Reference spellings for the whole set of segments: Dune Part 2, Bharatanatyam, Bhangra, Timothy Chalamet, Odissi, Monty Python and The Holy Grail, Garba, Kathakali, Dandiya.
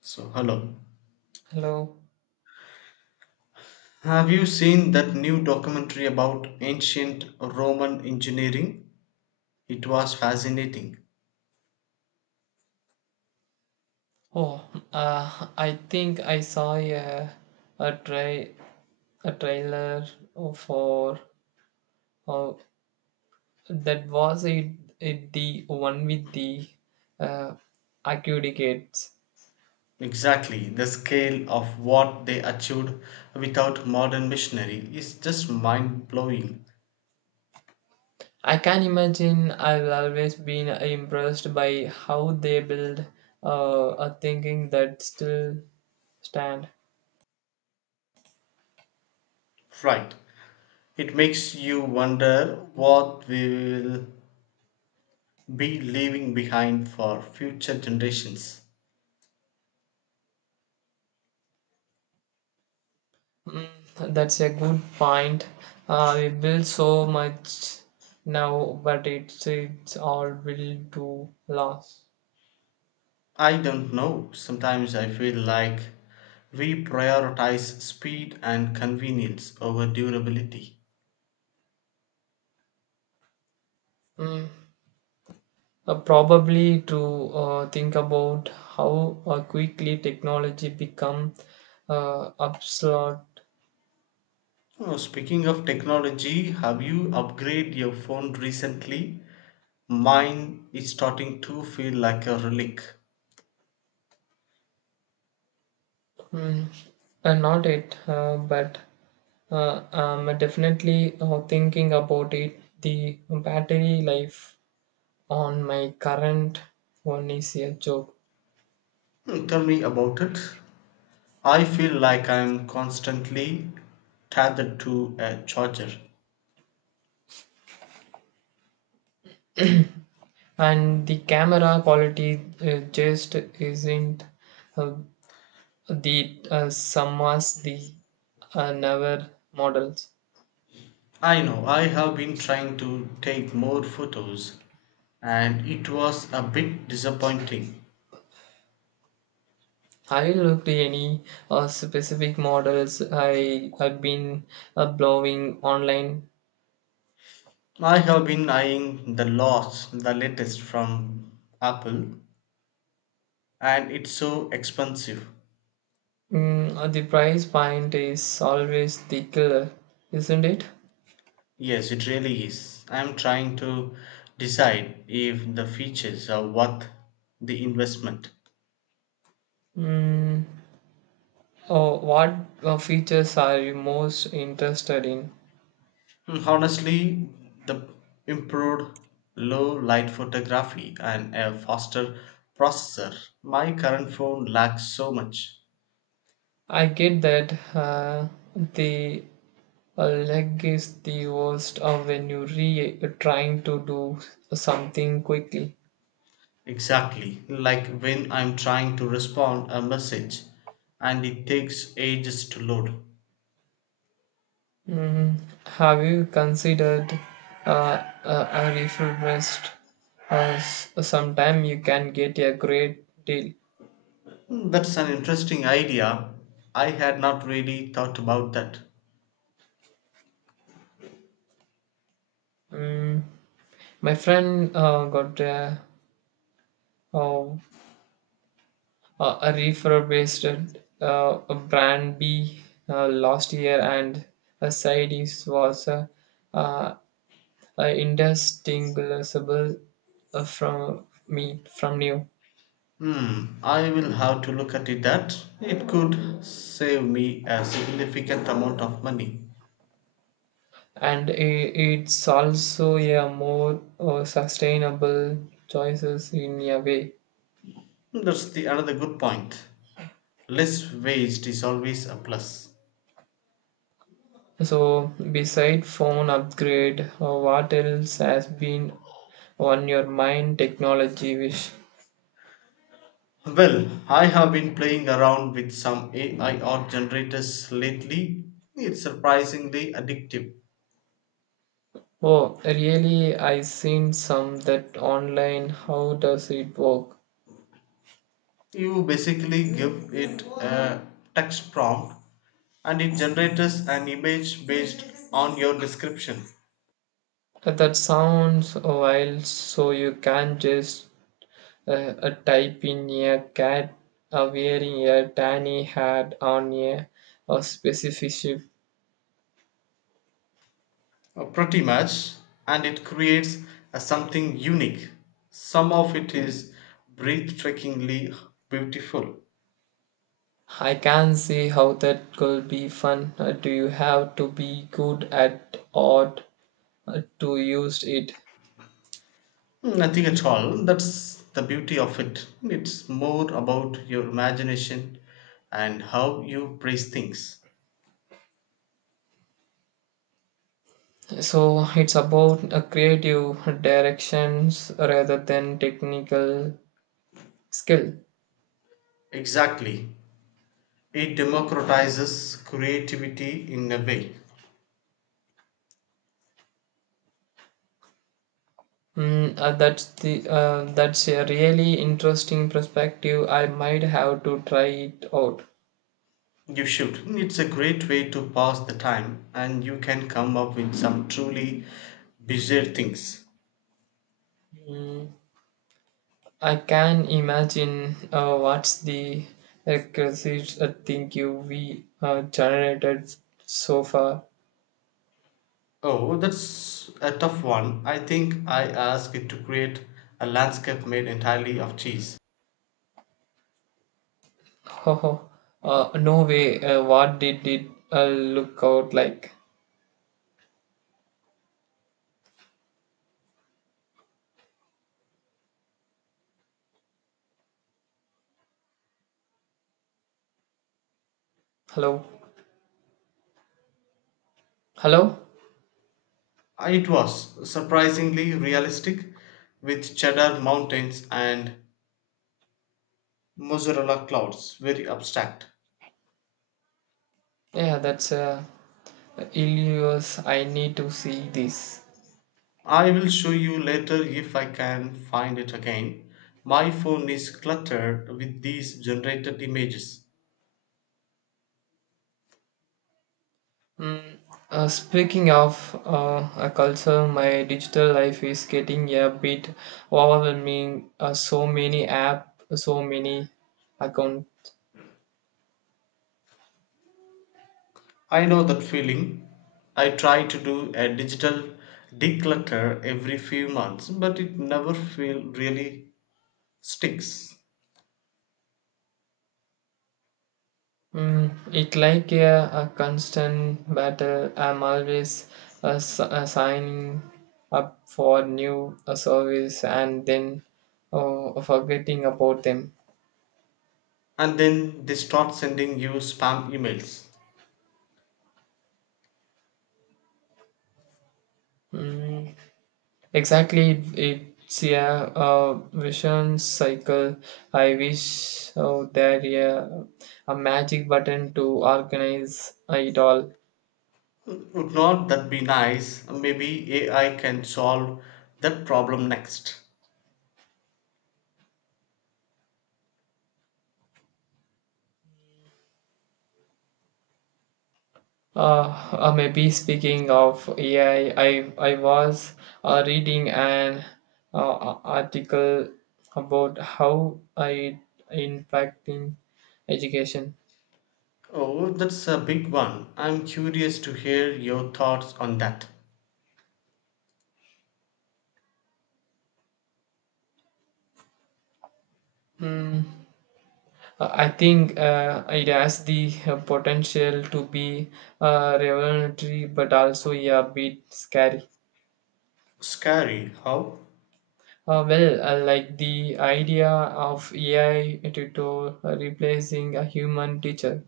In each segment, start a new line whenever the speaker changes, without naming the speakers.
So, hello.
Hello.
Have you seen that new documentary about ancient Roman engineering? It was fascinating.
Oh, I think I saw a try a trailer for oh that was it, it the one with the uh, acoustics.
Exactly, the scale of what they achieved without modern machinery is just mind blowing.
I can imagine I've always been impressed by how they build a thinking that still stand.
Right. It makes you wonder what we will be leaving behind for future generations.
Mm, that's a good point. We build so much now, but it's all built to last.
I don't know. Sometimes I feel like we prioritize speed and convenience over durability.
Mm. Probably to think about how quickly technology become obsolete.
Oh, speaking of technology, have you upgraded your phone recently? Mine is starting to feel like a relic.
Mm. Not it, but I'm definitely thinking about it. The battery life on my current one is a joke.
Tell me about it. I feel like I'm constantly tethered to a charger.
And the camera quality just isn't uh, the same as the newer models.
I know, I have been trying to take more photos, and it was a bit disappointing.
Have you looked any specific models I have been blowing online?
I have been eyeing the latest from Apple, and it's so expensive.
The price point is always the killer, isn't it?
Yes, it really is. I'm trying to decide if the features are worth the investment.
Mm, oh, what features are you most interested in?
Honestly, the improved low light photography and a faster processor. My current phone lacks so much.
I get that, the leg is the worst of when you re trying to do something quickly.
Exactly, like when I'm trying to respond a message and it takes ages to load.
Mm, have you considered a refill rest? Sometime you can get a great deal.
That's an interesting idea. I had not really thought about that.
Mm, my friend got uh a refurbished, a brand B, last year, and a side is was uh, indistinguishable, from me from new,
I will have to look at it that it could save me a significant amount of money.
and I it's also a more sustainable choices in a way.
That's the another good point. Less waste is always a plus.
So, beside phone upgrade, what else has been on your mind technology wish?
Well, I have been playing around with some AI art generators lately. It's surprisingly addictive.
Oh, really? I seen some that online. How does it work?
You basically give it a text prompt and it generates an image based on your description.
That sounds wild. So you can just type in a cat wearing a tiny hat on a specific ship.
Pretty much. And it creates a something unique. Some of it is breathtakingly beautiful.
I can see how that could be fun. Do you have to be good at art to use it?
Nothing at all. That's the beauty of it. It's more about your imagination and how you praise things.
So it's about creative directions rather than technical skill.
Exactly. It democratizes creativity in a way.
That's a really interesting perspective. I might have to try it out.
You should. It's a great way to pass the time and you can come up with some truly bizarre things.
Mm, I can imagine, what's the requisite thing you we generated so far.
Oh, well, that's a tough one. I think I asked it to create a landscape made entirely of cheese.
Oh, no way. What did it look out like? Hello, hello.
It was surprisingly realistic, with cheddar mountains and mozzarella clouds, very abstract.
Yeah, that's illustrious. I need to see this.
I will show you later if I can find it again. My phone is cluttered with these generated images.
Mm, Speaking of a culture, my digital life is getting a bit overwhelming. So many app, so many account.
I know that feeling. I try to do a digital declutter every few months, but it never feel really sticks.
It like a constant battle. I'm always signing up for new service and then forgetting about them.
And then they start sending you spam emails.
Mm, Exactly, it's yeah, a vision cycle. I wish oh, there yeah, a magic button to organize it all.
Would not that be nice? Maybe AI can solve that problem next.
Uh, Maybe speaking of AI, I was reading an article about how I impacting education.
Oh, that's a big one. I'm curious to hear your thoughts on that.
Hmm. I think it has the potential to be revelatory, but also yeah, a bit scary.
Scary, how?
Well, like the idea of AI tutor replacing a human teacher.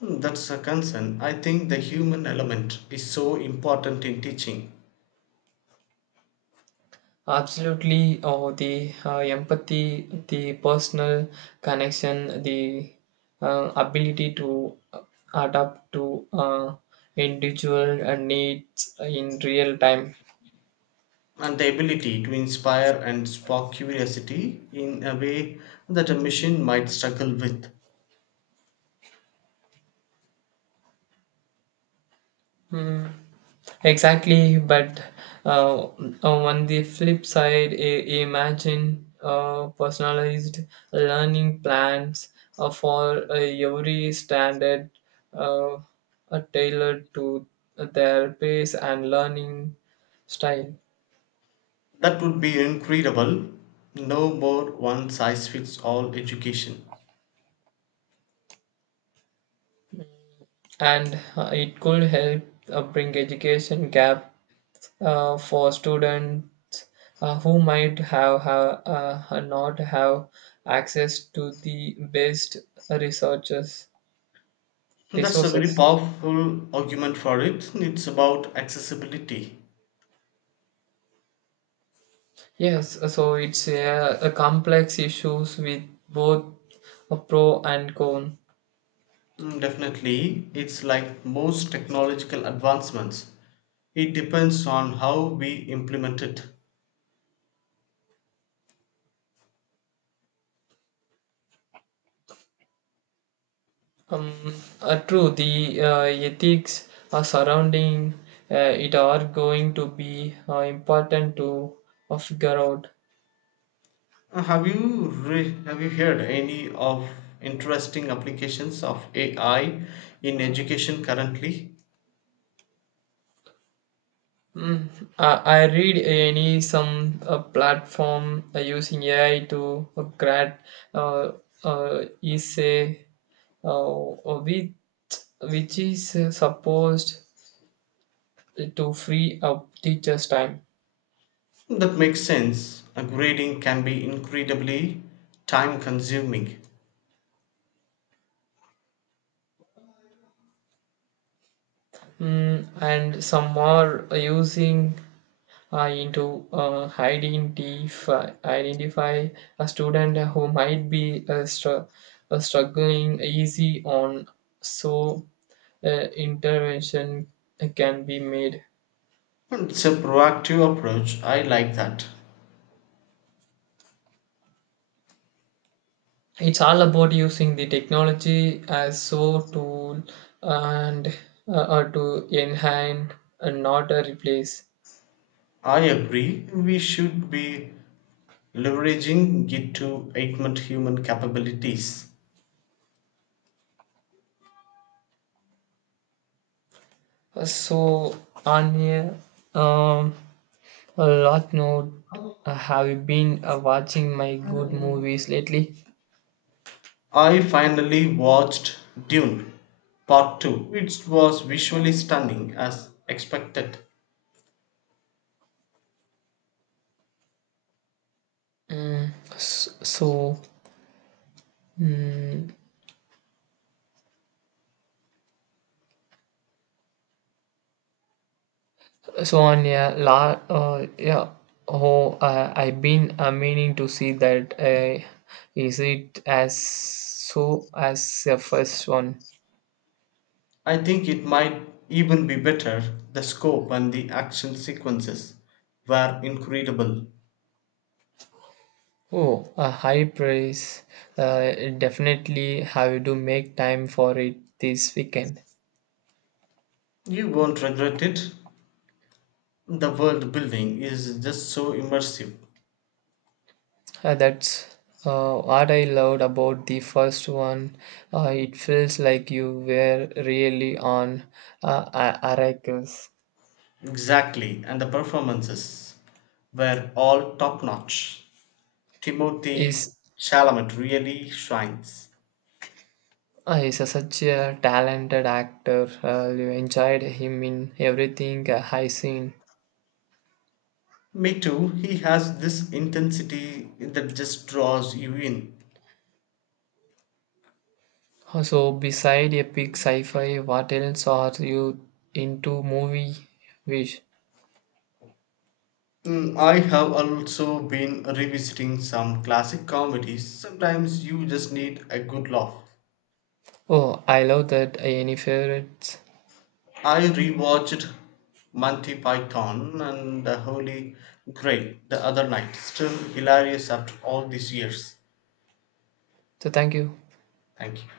That's a concern. I think the human element is so important in teaching.
Absolutely, oh, the empathy, the personal connection, the ability to adapt to individual needs in real time.
And the ability to inspire and spark curiosity in a way that a machine might struggle with.
Hmm. Exactly, but uh, uh, on the flip side, imagine personalized learning plans for every standard, uh, tailored to their pace and learning style.
That would be incredible. No more one size fits all education.
And it could help bring education gap for students who might have not have access to the best researchers
That's a very
resources.
powerful argument for it. It's about accessibility.
Yes, so it's a complex issues with both a pro and con.
Definitely, it's like most technological advancements. It depends on how we implement it.
Um, True, the ethics surrounding it are going to be important to figure out.
Have you heard any of interesting applications of AI in education currently?
I read any some platform using AI to grad uh, essay uh, uh, which, which is supposed to free up teachers' time.
That makes sense. Grading can be incredibly time consuming.
And some are using into identify identify a student who might be struggling easy on so intervention can be made.
It's a proactive approach. I like that.
It's all about using the technology as so tool and or to enhance and not a replace.
I agree. We should be leveraging it to augment human capabilities.
So on a lot note, have you been watching my good movies lately?
I finally watched Dune Part 2. It was visually stunning as expected.
Mm, s- so mm, So on yeah, la yeah. Oh, I've been meaning to see that. Is it as so as the first one?
I think it might even be better. The scope and the action sequences were incredible.
Oh, a high price. Uh, Definitely have to make time for it this weekend.
You won't regret it. The world building is just so immersive.
That's what I loved about the first one. It feels like you were really on Arrakis.
Exactly, and the performances were all top notch. Timothy
Is
Chalamet really shines.
He's a such a talented actor. You enjoyed him in everything I seen.
Me too, he has this intensity that just draws you in.
So, beside epic sci-fi, what else are you into? Movie wish?
I have also been revisiting some classic comedies. Sometimes you just need a good laugh.
Oh, I love that. Any favorites?
I rewatched Monty Python and The Holy Grail the other night. Still hilarious after all these years.
So, thank you.
Thank you.